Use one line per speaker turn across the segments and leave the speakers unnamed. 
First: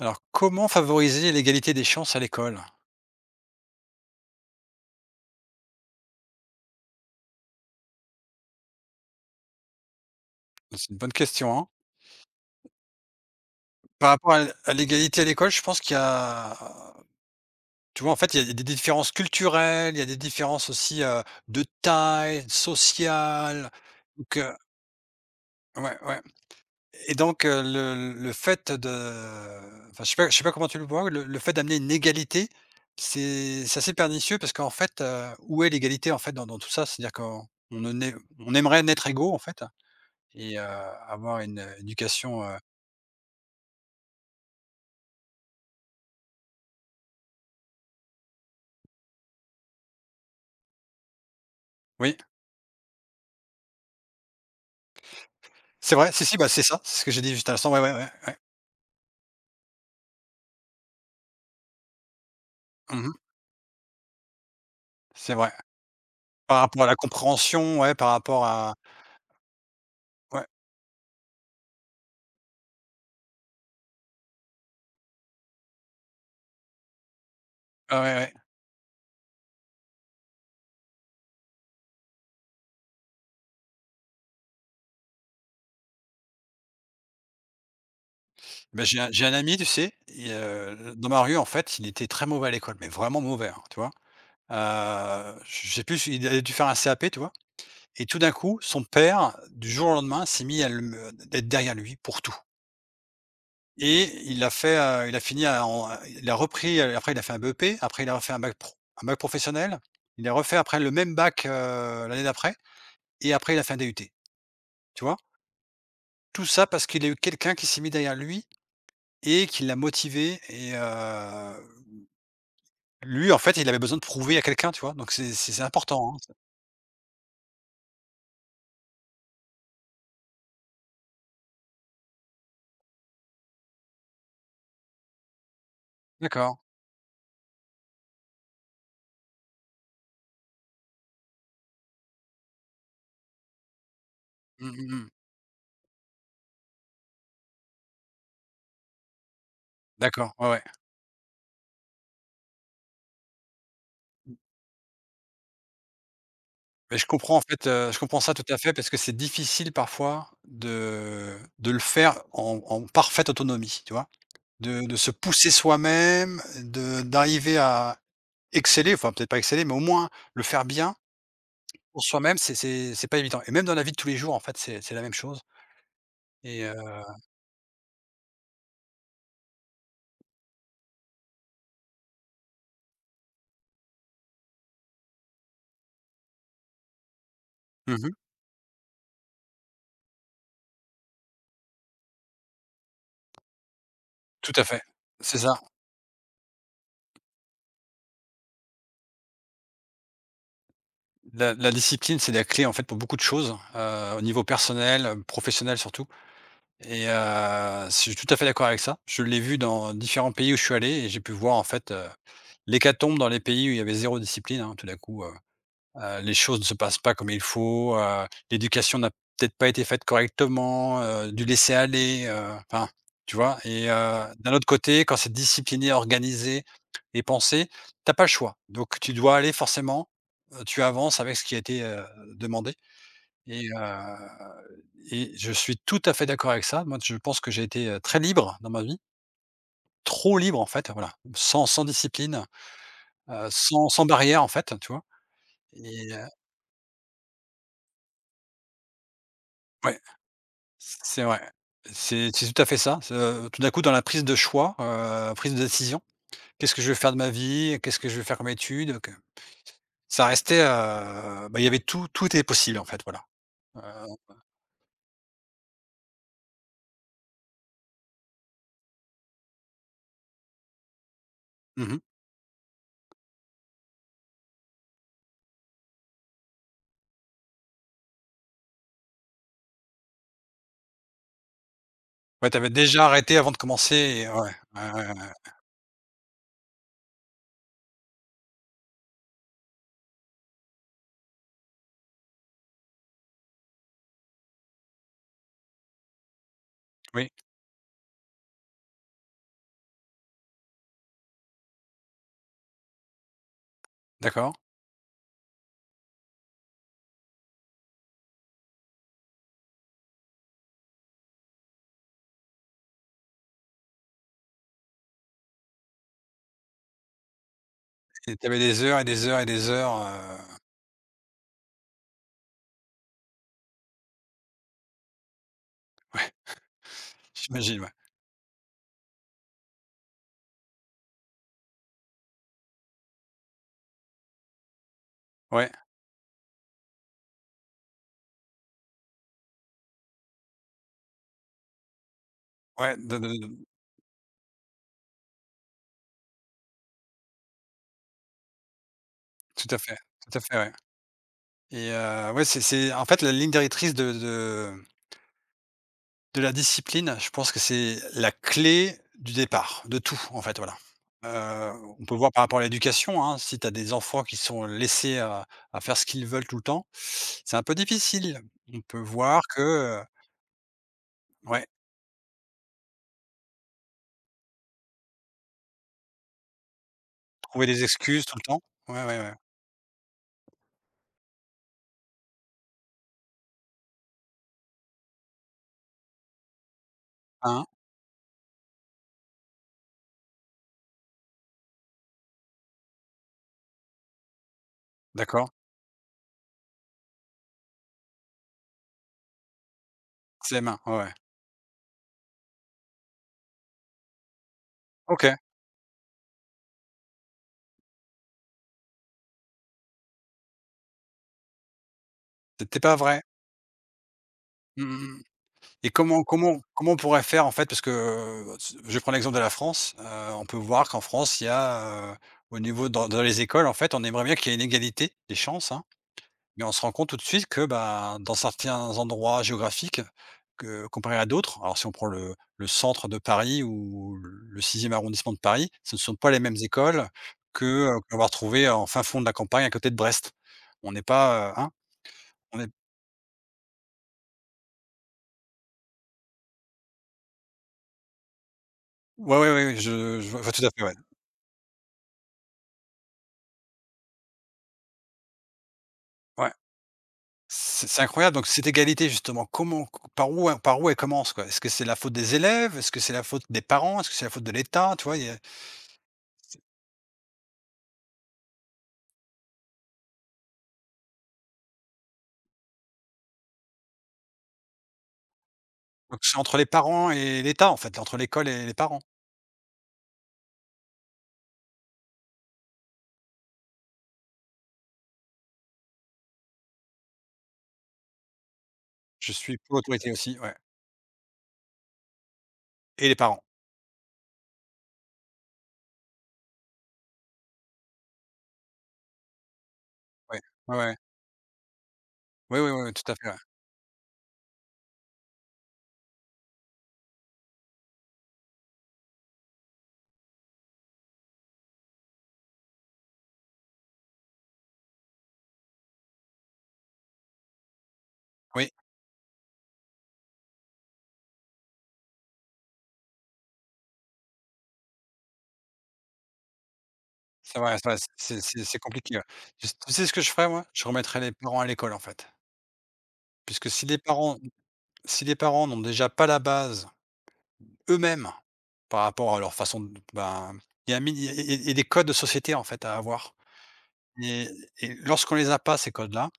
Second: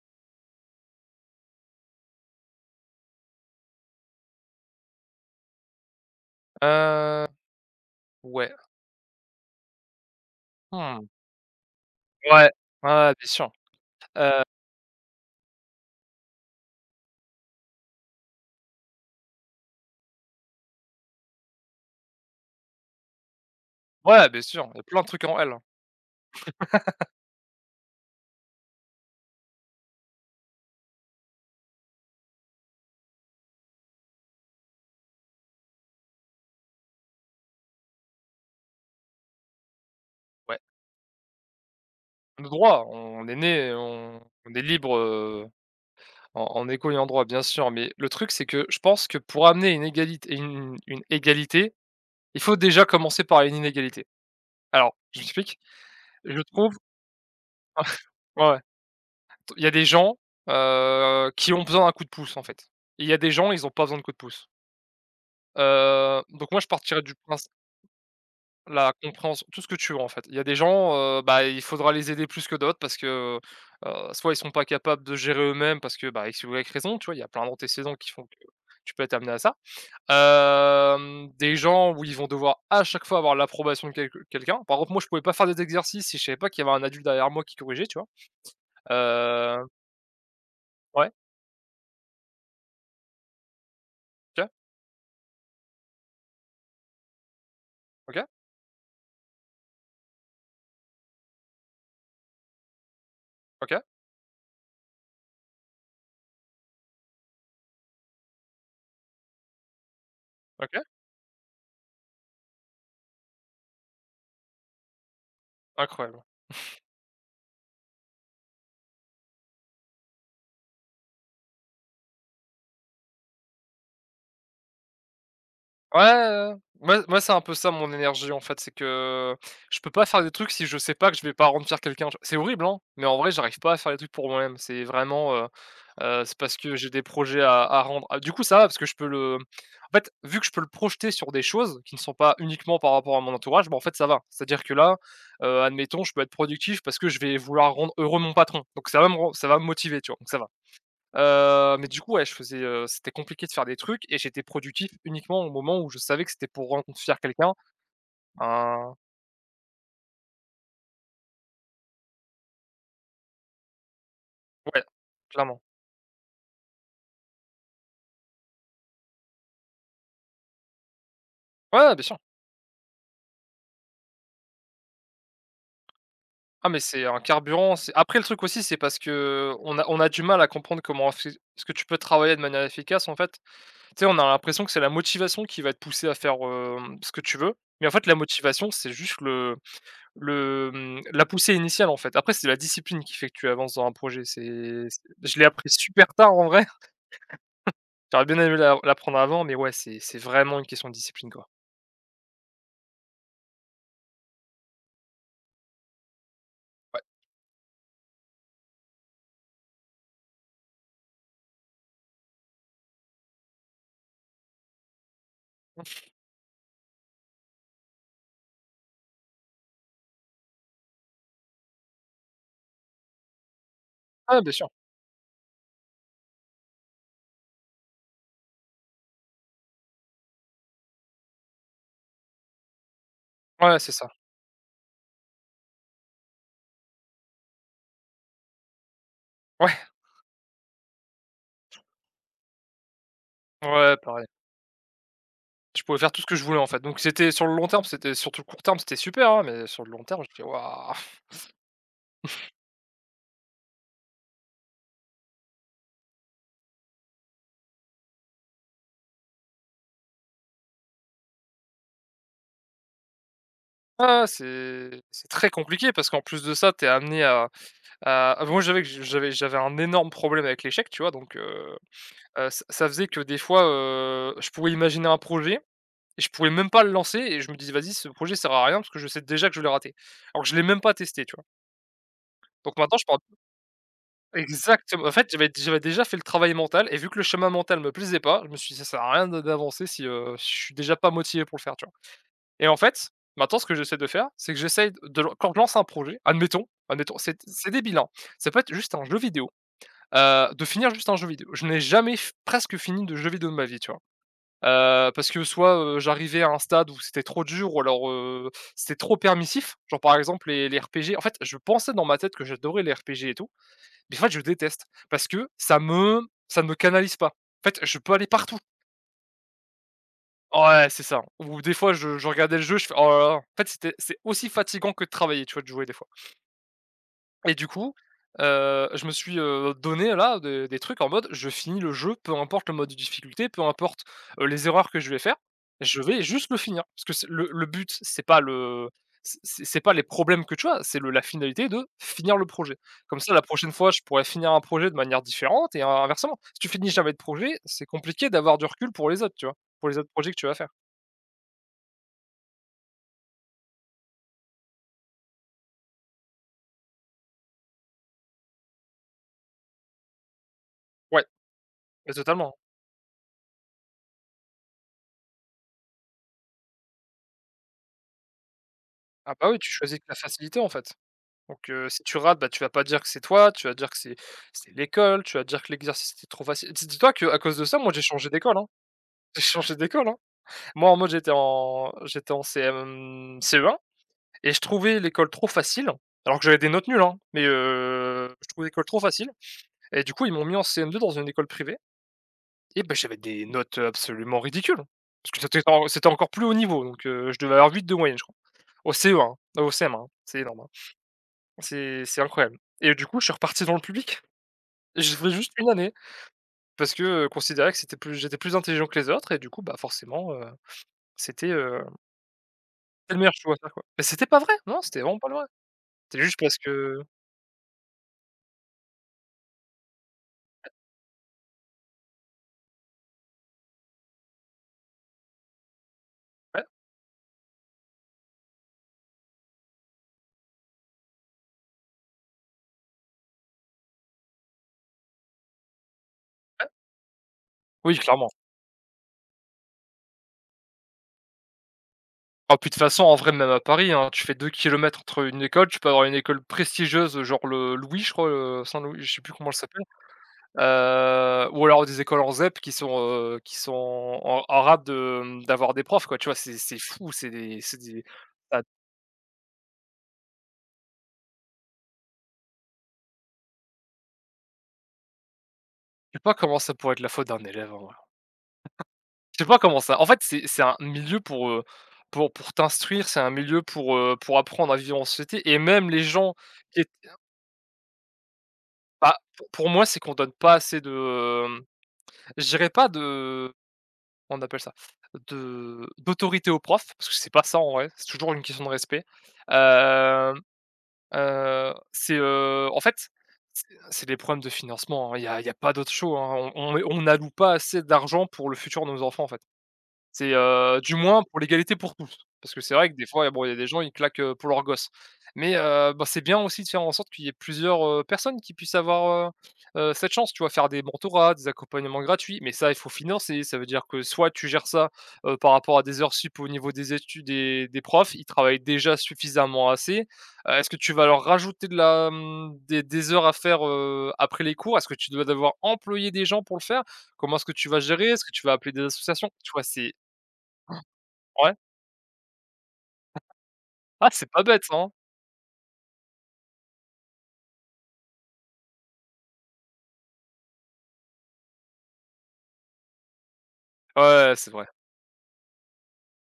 Alors, comment favoriser l'égalité des chances à l'école?
Heu, ouais.
C'est une
Mmh.
bonne question, hein.
Ouais. Ouais, bien sûr.
Par rapport à
Heu,
l'égalité à l'école, je pense qu'il y a, tu vois, en fait, il y a des différences culturelles, il y a des différences aussi, de taille, sociale.
ouais,
donc
bien
heu,
sûr, il y a plein de trucs en L, hein.
ouais, ouais. Et le fait de, enfin, je sais pas comment tu le vois, le fait d'amener une égalité, c'est assez pernicieux parce qu'en fait, où est l'égalité, en fait, dans tout ça? C'est-à-dire qu'on on ne naît on aimerait naître égaux, en fait.
Ouais.
Et avoir une, éducation,
Le droit, on est né, on est libre, en écho et en droit, bien sûr, mais le truc, c'est que je pense que pour amener une égalité,
oui,
il faut déjà commencer par une inégalité. Alors, je m'explique.
c'est vrai, si, si,
Je
bah, c'est
trouve
ça, c'est ce que j'ai dit juste à l'instant, ouais, ouais, ouais, ouais.
Ouais, il y a des gens, qui ont besoin d'un coup de pouce, en fait. Et il
Mmh.
y a des gens, ils ont pas besoin de coup de pouce.
C'est vrai.
Donc moi,
Par
je
rapport à la
partirais du principe.
compréhension, ouais, par rapport à
La compréhension, tout ce que tu veux en fait. Il y a
ouais,
des gens, bah, il faudra les aider plus que d'autres parce que, soit ils sont pas capables de gérer eux-mêmes parce que, bah, X ou Y raison, tu vois? Il y a plein d'antécédents
ouais,
qui
ouais,
font
ouais.
que tu peux être amené à ça. Des gens où ils vont devoir à chaque fois avoir l'approbation de quelqu'un. Par exemple, moi, je pouvais pas faire des exercices si je savais pas qu'il y avait un adulte derrière moi qui corrigeait, tu vois?
Bah, j'ai un ami, tu
Heu,
sais, il, dans
ouais,
ma rue, en fait, il était très mauvais à l'école, mais vraiment mauvais, hein, tu vois?
OK,
Je sais plus, il avait dû faire un CAP, tu vois? Et tout
OK,
d'un coup, son père, du jour au lendemain, s'est mis à le me derrière lui pour tout.
OK,
Et il a fait, il a fini à en il a repris, après il a fait un BEP, après il a refait un bac pro, un bac professionnel. Il a refait
OK.
après le même bac, l'année d'après, et après il a fait un DUT, tu vois?
Incroyable.
Tout ça parce qu'il a eu quelqu'un qui s'est mis derrière lui et qui l'a motivé et lui, en fait, il avait besoin de prouver à quelqu'un, tu vois? Donc c'est
Ouais,
important, hein.
ouais, ouais. Moi, c'est un peu ça mon énergie, en fait, c'est que je peux pas faire des trucs si je sais pas que je vais pas rendre fier quelqu'un. C'est horrible, hein, mais en vrai, j'arrive pas à faire des trucs pour moi-même. C'est vraiment, c'est parce
D'accord.
que j'ai des projets à rendre. Ah, du coup, ça va parce que je peux le en fait, vu que je peux le projeter sur des choses qui ne sont pas uniquement par rapport à mon entourage, bah, en fait, ça va. C'est-à-dire que
Mmh mh
là,
mh.
admettons, je peux être productif parce que je vais vouloir rendre heureux mon patron, donc ça va me motiver, tu vois? Donc
D'accord,
ça va.
ouais, ouais.
Mais du coup, ouais, je faisais, c'était compliqué de faire des trucs et j'étais productif uniquement au moment où je savais que c'était pour
Beh, je
rencontrer
comprends en
quelqu'un.
fait, je comprends ça tout à fait parce
Un
que c'est difficile parfois de le faire en parfaite autonomie, tu vois?
Ouais,
De se pousser
clairement.
soi-même, de d'arriver à exceller, enfin peut-être pas exceller, mais au moins le faire bien
Ouais, ouais, bien
pour
sûr.
soi-même, c'est pas évident et même dans la vie de tous les jours, en fait, c'est la même chose et
Ah, mais c'est un carburant, c'est après le truc aussi, c'est parce que on a du mal à comprendre comment est-ce que tu peux travailler de manière efficace, en fait. Tu sais, on a l'impression que c'est la motivation qui va te pousser à faire, ce que tu veux, mais en fait,
mmh,
la motivation, c'est juste la poussée initiale, en fait. Après, c'est la discipline qui fait que tu avances dans un projet,
tout à fait.
c'est
C'est
je l'ai
ça.
appris super tard, en vrai. J'aurais bien aimé l'apprendre avant, mais ouais, c'est vraiment une question de discipline, quoi.
La discipline, c'est la clé, en fait, pour beaucoup de choses, au niveau personnel, professionnel surtout,
Ouais.
et je suis tout à fait d'accord avec ça. Je l'ai vu dans différents pays où je suis allé et j'ai pu voir, en fait, l'hécatombe dans les pays où il y avait zéro discipline, hein, tout d'un coup, les choses ne se passent pas comme il faut, l'éducation n'a peut-être pas été faite correctement, du laisser-aller, enfin, tu vois? Et
Ah, bien
d'un autre
sûr.
côté, quand c'est discipliné, organisé et pensé, t'as pas le choix. Donc tu dois aller forcément, tu avances avec ce qui a été, demandé et
Ouais, c'est ça.
heu et je suis tout à fait d'accord avec ça. Moi, je pense que j'ai été, très libre dans ma vie,
Ouais,
trop libre en fait, voilà, sans discipline,
ouais,
sans
pareil.
barrière en fait, tu vois?
Je pouvais faire
Et
tout
heu
ce que je voulais, en fait, donc c'était sur le long terme, c'était sur tout le court terme, c'était super, hein, mais sur le
ouais.
long terme, je fais: «Waouh!»
C'est vrai. C'est tout à fait ça. C'est, tout d'un coup, dans la prise de choix, prise de décision, qu'est-ce que je vais faire de ma vie? Qu'est-ce que je vais faire comme études? Que ça restait, bah, il y avait tout était possible, en fait, voilà. Heu,
Ah, c'est très compliqué parce qu'en plus de ça, t'es amené à moi, j'avais un énorme problème avec l'échec, tu vois? Donc heu
mmh.
heu, ça faisait que des fois, je pouvais imaginer un projet et je pouvais même pas le lancer et je me dis: «Vas-y, ce projet sert à rien parce que je sais déjà que je vais le rater». Alors que je l'ai même pas testé, tu vois?
Ouais, t'avais
Donc maintenant, je
déjà
pars
arrêté avant de commencer et ouais, ouais,
Exactement.
ouais, ouais.
En fait,
Ouais.
j'avais déjà fait le travail mental et vu que le chemin mental me plaisait pas, je me suis dit: «Ça sert à rien de d'avancer si, je suis déjà pas motivé pour le faire», tu vois? Et en fait, maintenant ce que j'essaie de faire, c'est que j'essaie de quand je lance un projet, admettons,
Oui,
c'est débile, hein. Ça peut être juste un jeu vidéo, de finir juste un jeu vidéo. Je n'ai jamais f presque fini de jeu vidéo de ma vie, tu vois?
d'accord,
Parce que soit, j'arrivais à un stade où c'était trop dur ou alors, c'était trop permissif, genre par exemple les RPG. En fait, je pensais dans ma tête que j'adorais les RPG et tout, mais en fait, je déteste parce que ça ne me canalise pas. En fait, je peux aller
et tu
partout.
des heures et des heures et des heures,
Ouais, c'est ça. Ou des fois, je regardais le jeu, je fais: «Oh là là». En fait, c'est aussi fatigant que de travailler, tu vois, de jouer des fois.
ouais,
Et du
j'imagine, ouais.
coup, je me suis, donné là des trucs en mode: «Je finis le jeu, peu importe le mode de difficulté, peu importe, les erreurs que je vais faire,
Ouais,
je vais juste le finir». Parce que c'est le but, c'est pas le c'est pas les problèmes que tu as, c'est le la finalité de finir le projet.
ouais,
Comme ça, la
de
prochaine fois, je pourrais finir un projet de manière différente et inversement. Si tu finis jamais de projet, c'est compliqué d'avoir du recul pour les autres, tu vois? Pour les autres projets que
tout à
tu vas
fait,
faire.
ouais ouais, c'est en fait, la ligne directrice de la discipline, je pense que c'est la clé du départ, de tout, en fait, voilà.
Ouais,
Heu, on
mais
peut voir par
totalement.
rapport à l'éducation, hein, si tu as des enfants qui sont laissés à faire ce qu'ils veulent tout le temps, c'est un peu difficile. On peut
Ah
voir
bah oui,
que,
tu choisis que la facilité, en fait.
ouais,
Donc, si tu rates, bah, tu vas pas dire que c'est toi, tu vas dire que c'est l'école, tu vas dire que l'exercice était trop facile. Dis-toi qu'à cause de
trouver
ça,
des
moi j'ai
excuses
changé
tout le
d'école,
temps.
hein.
Ouais, ouais, ouais.
J'ai changé d'école, hein. Moi, en mode, j'étais en CM, CE1, et je trouvais l'école trop facile, alors que j'avais des notes nulles, hein, mais
Hein?
heu, je trouvais l'école trop facile, et du coup, ils m'ont mis en CM2 dans une école privée et bah, j'avais des notes absolument ridicules. Parce que
D'accord.
c'était encore plus haut niveau, donc, je devais avoir 8 de moyenne, je crois. Au CE1, hein, au CM1, hein, c'est
C'est
énorme,
les
hein.
mains, ouais, ouais.
C'est incroyable et du coup, je suis reparti dans le public. J'ai fait
OK,
juste une année parce que, considérait que c'était plus j'étais plus intelligent que les autres et du coup, bah, forcément, c'était, heu,
c'était pas
c'était le
vrai.
meilleur choix à faire, quoi. Mais c'était pas vrai, non,
Mmh
c'était vraiment
mh.
pas le vrai.
Et
C'était juste parce
comment on
que
pourrait faire en fait? Parce que, je prends l'exemple de la France, on peut voir qu'en France, il y a, au niveau dans les écoles, en fait, on aimerait bien qu'il y ait une égalité des chances, hein,
Ouais,
mais on se rend compte tout de suite que, ben, dans certains endroits géographiques, que comparé à d'autres, alors si on prend le centre de Paris ou le sixième arrondissement de Paris, ce ne sont pas les mêmes
ouais.
écoles que,
Oui,
qu'on va
clairement.
retrouver en fin fond de la campagne à côté de Brest. On n'est pas,
Ah,
on est
puis de toute façon, en vrai, même à Paris, hein, tu fais 2 kilomètres entre une école, tu peux avoir une école prestigieuse, genre le Louis, je crois, Saint-Louis, je sais plus
ouais,
comment
ouais,
elle
ouais,
s'appelle.
je vois tout à fait, ouais.
Ou alors des écoles en ZEP qui sont en rade d'avoir des profs, quoi, tu vois?
Ouais.
C'est fou
C'est incroyable, donc
ah,
cette égalité justement, comment, par où elle commence, quoi? Est-ce que c'est la faute des élèves? Est-ce que c'est la faute des parents? Est-ce que c'est la faute de l'État? Tu vois? Il y a
je sais pas comment ça pourrait être la faute d'un élève, hein. Je sais pas comment ça En fait, c'est un milieu pour, pour t'instruire, c'est un milieu pour apprendre à vivre en société et même les
donc
gens
c'est entre les
qui é
parents et l'État, en fait, entre l'école et les parents.
bah, pour moi, c'est qu'on donne pas assez de, hem, je dirais pas de, on appelle ça? De d'autorité aux profs, parce que c'est pas ça en vrai, c'est toujours une question de respect.
Je suis pour l'autorité aussi,
Hem,
ouais,
c'est, en
et
fait,
les parents,
c'est des problèmes de financement, hein, il y a pas d'autre show, hein, on n'alloue pas assez d'argent pour le futur de nos enfants, en fait. C'est,
ouais. Ouais,
du
ouais.
moins pour l'égalité pour tous. Parce que
Ouais, oui,
c'est
oui,
vrai
oui,
que des
tout à fait,
fois,
ouais.
bon, il y a des gens, ils claquent, pour leur gosse. Mais, bah, c'est bien aussi de faire en sorte qu'il y ait plusieurs, personnes qui puissent avoir, cette chance, tu vois? Faire des mentorats, des accompagnements gratuits, mais ça, il faut financer. Ça veut dire que soit tu gères ça, par rapport à des heures sup au niveau des études des profs, ils travaillent
Oui,
déjà suffisamment assez. Est-ce que tu vas leur rajouter de la, mmh, des heures à faire, après les cours? Est-ce que tu dois devoir employer des gens pour le faire? Comment est-ce que
c'est
tu
vrai,
vas
c'est vrai,
gérer? Est-ce que tu vas appeler
c'est
des
compliqué, ouais.
associations? Tu vois? C'est
Tu sais ce que je ferais, moi? Je remettrais les
Ouais.
parents à l'école, en fait, puisque si les
Ah, c'est
parents,
pas bête, hein?
n'ont déjà pas la base eux-mêmes, par rapport à leur façon de, ben, il y a des codes de société, en fait, à avoir
Ouais,
et
c'est vrai.
et lorsqu'on les a pas, ces codes-là,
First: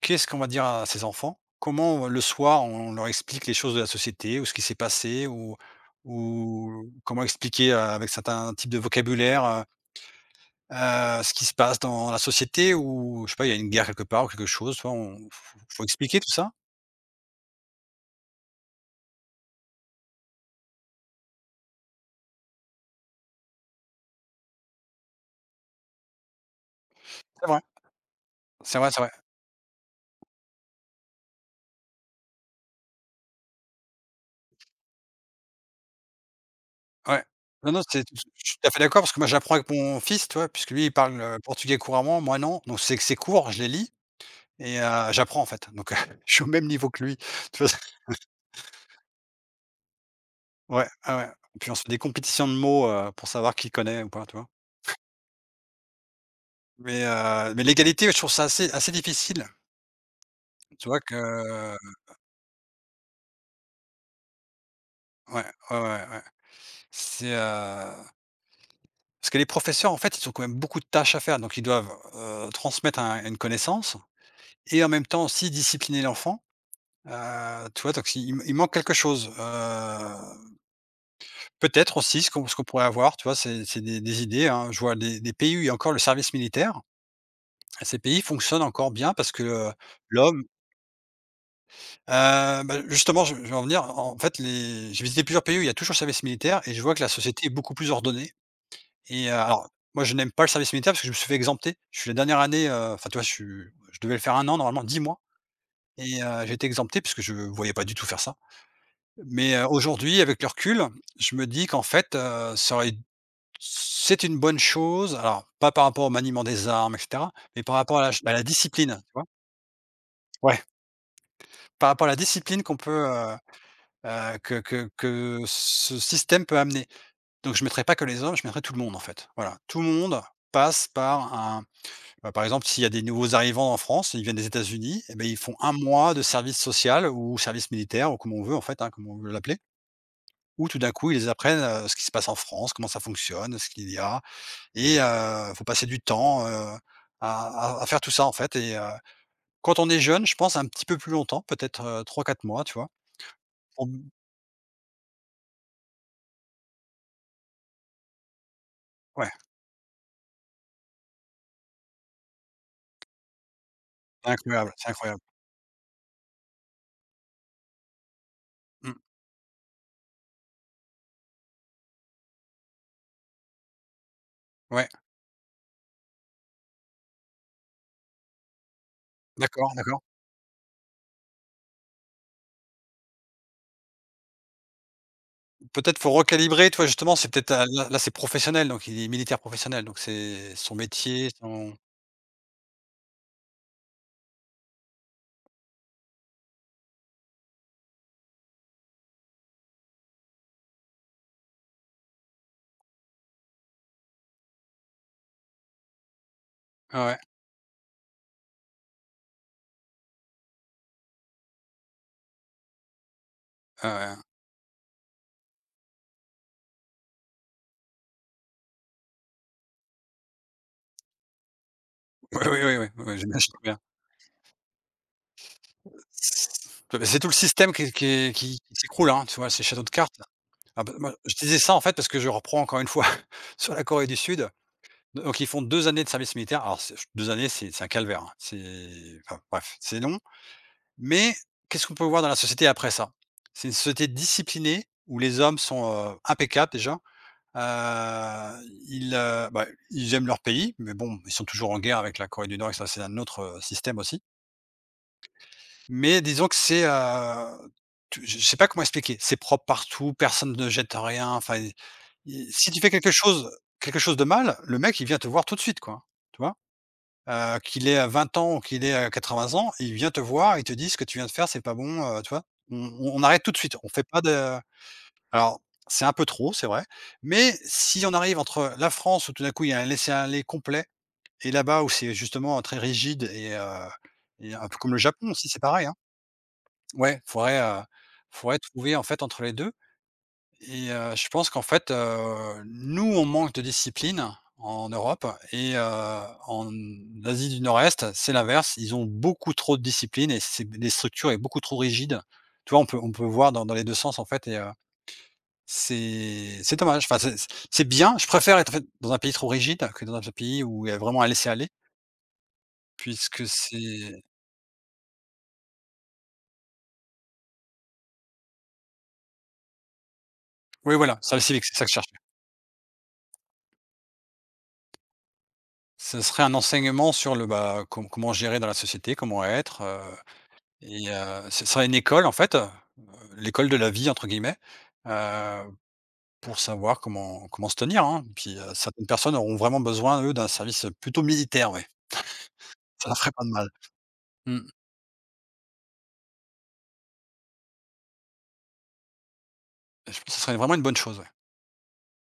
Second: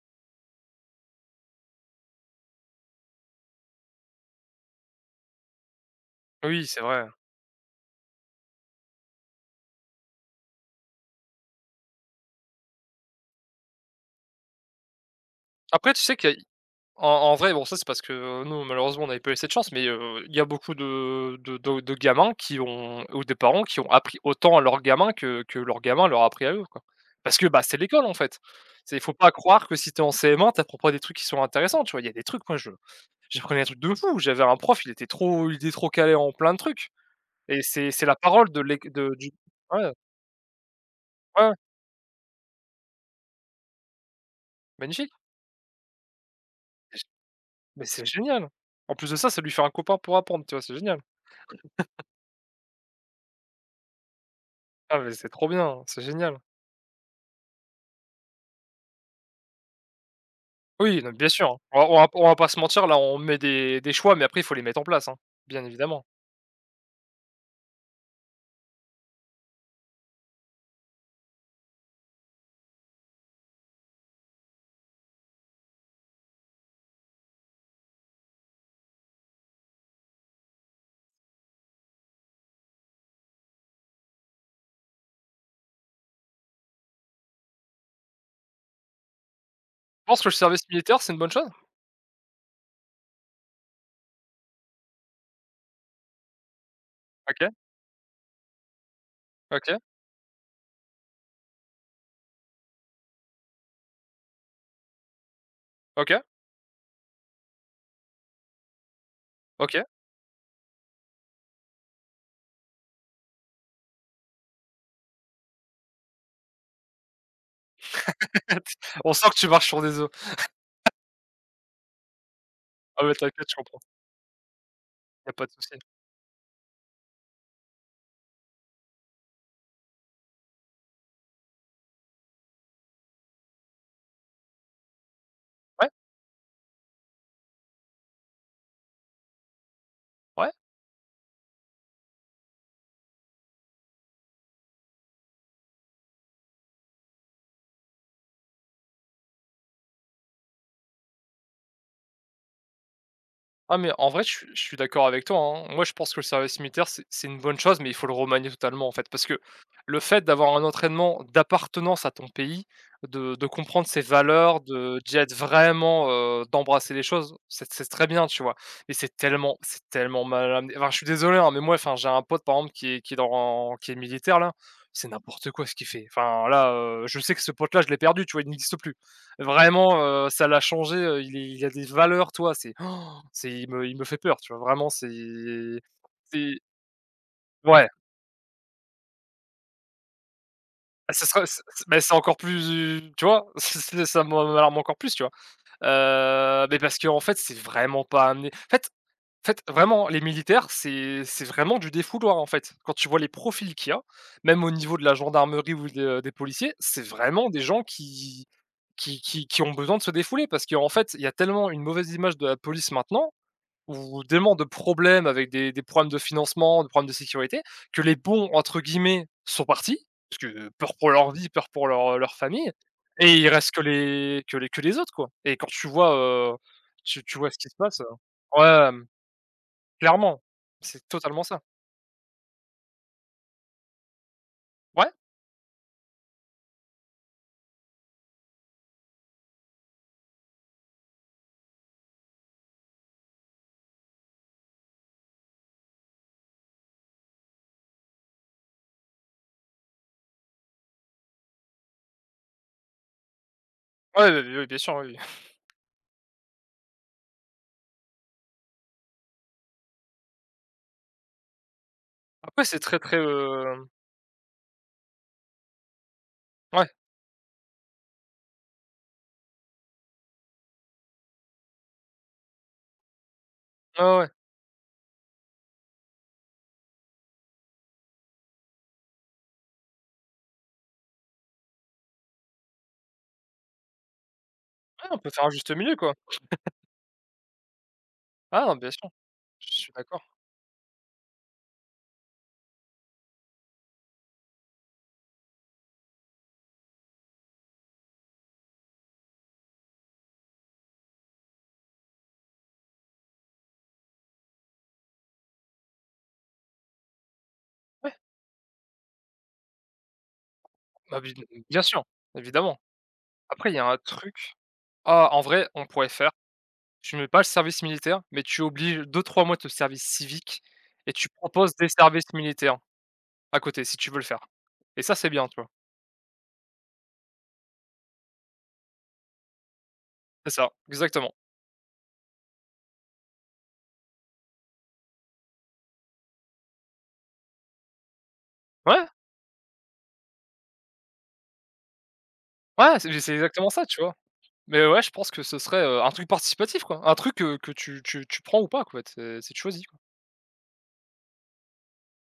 qu'est-ce qu'on va dire à ces enfants? Comment, le soir, on leur explique les choses de la société ou ce qui s'est passé
Oui, c'est
ou
vrai.
comment expliquer, avec certains types de vocabulaire, ce qui se passe dans la société ou je sais pas, il y a une guerre quelque part ou quelque chose, tu vois? On faut
Après, tu sais
expliquer tout
qu'il y a
ça?
en en vrai, bon, ça, c'est parce que, nous, malheureusement, on n'avait pas eu cette chance, mais il y a beaucoup de gamins qui ont ou des parents qui ont appris autant à leurs gamins que leurs gamins leur a appris à eux, quoi. Parce que,
C'est vrai.
bah, c'est l'école, en fait.
C'est vrai,
C'est Il
c'est vrai.
faut pas croire que si t'es en CM1, tu apprends pas des trucs qui sont intéressants, tu vois? Il y a des trucs, moi, je j'apprenais des trucs de fou. J'avais un prof, il était trop calé en plein de trucs
Ouais.
et
Non, non,
c'est
c'est
c'est la
je
parole
suis
de
tout à
l'é
fait d'accord
de
parce que moi,
du
j'apprends avec
ouais,
mon fils, tu vois? Puisque lui, il parle,
ouais,
portugais couramment, moi non. Donc c'est que c'est court. Je les lis et
magnifique.
j'apprends, en fait. Donc je suis au même niveau que lui. Tu vois?
Mais c'est génial! En plus de ça, ça lui fait un copain pour apprendre, tu vois? C'est
Ouais,
génial.
ouais, ouais. Puis on se fait des compétitions de mots, pour savoir qui connaît ou pas, tu vois?
Ah mais c'est trop bien, c'est génial.
Mais l'égalité, je trouve ça assez difficile. Tu vois
Oui, non,
que
bien sûr, hein. On va pas se mentir, là, on met des choix, mais après il faut les mettre en place, hein,
ouais,
bien
ouais,
évidemment.
ouais, ouais. C'est, parce que les professeurs, en fait, ils ont quand même beaucoup de tâches à faire. Donc ils doivent, transmettre un une connaissance et en même temps aussi discipliner l'enfant. Tu vois? Donc si il manque quelque chose, peut-être aussi ce qu'on, pourrait avoir, tu vois? C'est des idées, hein. Je vois des pays où il y a encore le service militaire. Ces pays fonctionnent encore bien parce que,
Tu penses que le
l'homme,
service militaire, c'est une bonne chose?
bah, justement, je vais en venir, en fait, les j'ai visité plusieurs pays où il y a toujours le service militaire et je vois que la société est
OK,
beaucoup plus ordonnée alors
OK,
moi, je n'aime pas le service militaire parce que je me suis fait exempter. Je suis la dernière année, enfin, tu vois? Je suis je devais le faire un an, normalement 10 mois
OK,
et j'ai été exempté parce que je voyais pas du tout faire ça. Mais,
OK.
aujourd'hui, avec le recul, je me dis qu'en fait, ça aurait c'est une bonne chose, alors pas par rapport au maniement des armes et cetera, mais par rapport à la ch à la discipline, tu
On
vois?
sent que tu marches sur des œufs.
Ouais, par rapport à la discipline qu'on
Ah
peut,
ouais, t'inquiète, je comprends,
que
il y a pas de souci.
ce système peut amener. Donc je mettrais pas que les hommes, je mettrais tout le monde, en fait. Voilà, tout le monde passe par un, bah, par exemple, s'il y a des nouveaux arrivants en France, ils viennent des États-Unis et ben ils font un
Ouais?
mois de service social ou service militaire ou comme on veut en fait, hein, comme on veut l'appeler.
Ouais.
Où tout d'un coup, ils apprennent, ce qui se passe en France, comment ça fonctionne, ce qu'il y a et faut passer du temps, à faire tout ça, en fait, quand on est jeune, je pense un petit peu plus longtemps, peut-être, 3-4 mois, tu vois?
Ah
Pour
mais en vrai, je suis d'accord avec toi, hein. Moi, je pense que le service militaire, c'est une bonne chose, mais il faut le remanier totalement, en fait. Parce
ouais,
que le fait d'avoir un entraînement d'appartenance à ton pays, de comprendre ses
c'est
valeurs,
incroyable, c'est
de d'y
incroyable.
être vraiment, d'embrasser les choses, c'est très bien, tu vois. Mais
Mmh,
c'est tellement mal amené. Enfin, je suis désolé, hein, mais moi, enfin, j'ai un pote, par exemple, qui est militaire, là.
ouais,
C'est n'importe quoi ce qu'il fait. Enfin, là, je sais que ce pote-là, je l'ai perdu, tu vois, il n'existe plus.
d'accord,
Vraiment,
d'accord.
ça l'a changé. Il a des valeurs, toi. C'est oh, c'est il me fait peur, tu vois? Vraiment,
Peut-être faut
c'est
recalibrer, tu vois? Justement, c'est peut-être,
ouais,
là, c'est professionnel, donc il est militaire professionnel, donc c'est son
ah, ce
métier,
sera ce
son
ce mais c'est encore plus tu vois? C'est ça me m'alarme encore plus, tu vois? Mais parce qu'en fait, c'est vraiment pas amené en fait, vraiment, les militaires, c'est vraiment du défouloir, en fait. Quand tu vois les profils qu'il y a, même au niveau de la gendarmerie ou de des policiers,
ouais,
c'est
ouais,
vraiment des gens qui ont besoin de se défouler parce qu'en fait, il y a tellement une mauvaise image de la police maintenant
ouais, ouais.
ou tellement de problèmes avec des problèmes de financement, des problèmes de sécurité, que les «bons» entre guillemets sont partis, parce que peur pour leur vie, peur pour leur, leur
Ouais, ouais,
famille
ouais, ouais, ouais,
et il
j'imagine
reste
bien.
que les autres quoi et quand tu vois,
C'est tout le
tu vois ce qui
système
se passe,
qui
ouais, mmh,
s'écroule, hein, tu vois? Ces châteaux de cartes.
clairement,
Ah bah,
c'est
moi, je
totalement
disais
ça.
ça en fait parce que je reprends encore une fois sur la Corée du Sud.
Ouais,
Donc ils font 2 années de service militaire. Alors c'est 2 années, c'est un calvaire, hein. C'est enfin bref, c'est long. Mais qu'est-ce qu'on peut voir dans la société après ça? C'est une société disciplinée où les hommes sont, impeccables déjà. Ils, bah, ils aiment leur pays, mais bon, ils sont toujours en guerre avec la Corée du Nord et ça, c'est un autre, système aussi.
ouais, oui, oui, bien sûr, oui.
Mais disons que c'est, tu je sais pas comment expliquer. C'est propre partout, personne ne jette rien, enfin, i
Après
si
c'est
tu fais
très, très,
quelque chose de mal, le mec, il vient te voir tout de suite, quoi, tu vois?
ouais,
Qu'il ait, 20 ans ou qu'il ait, 80 ans, il vient te voir, il te dit: «Ce que tu viens de faire, c'est pas bon», tu vois? On arrête tout de suite, on fait
ouais, ouais,
pas
ouais.
de, alors, c'est un peu trop, c'est vrai, mais si on arrive entre la France où tout d'un coup il y a un laisser-aller complet et là-bas où c'est justement très rigide, et un peu comme le
Ouais, on peut
Japon
faire
aussi,
un
c'est
juste
pareil, hein.
milieu quoi.
Ouais, faudrait, faudrait
Ah non, bien
trouver en
sûr,
fait entre les
je
deux.
suis d'accord.
Et je pense qu'en fait, nous, on manque de discipline en Europe, et en Asie du Nord-Est, c'est l'inverse. Ils ont beaucoup trop de discipline et c'est des structures et beaucoup trop rigides. Tu vois, on peut voir dans les 2 sens en fait, c'est dommage. Enfin, c'est bien,
Ouais,
je préfère être en fait dans un pays trop rigide que dans un pays où il y a
bah,
vraiment à
bi
laisser aller
bien sûr, évidemment.
puisque
Après il y a un
c'est
truc ah en vrai, on pourrait faire. Tu mets pas le service militaire, mais tu obliges deux-trois mois de service civique
oui,
et
voilà,
tu
service civique,
proposes
c'est ça
des
que je cherche.
services militaires à côté, si tu veux le faire et ça, c'est bien, tu vois?
Ce serait un enseignement sur le, bah, comment gérer dans la société, comment être,
C'est ça, exactement.
ce serait une école en fait, «l'école de la vie» entre guillemets, heu, pour savoir comment se tenir, hein. Puis,
Ouais,
certaines personnes auront vraiment besoin, eux, d'un service plutôt militaire, ouais.
ouais,
Ça leur
c'est
ferait
c'est
pas de mal.
exactement ça, tu vois?
Mmh.
Mais ouais, je pense que ce serait, un truc participatif, quoi, un truc, que tu prends ou pas, quoi, c'est choisi. Quoi.
Je pense que ce serait vraiment une bonne chose, ouais.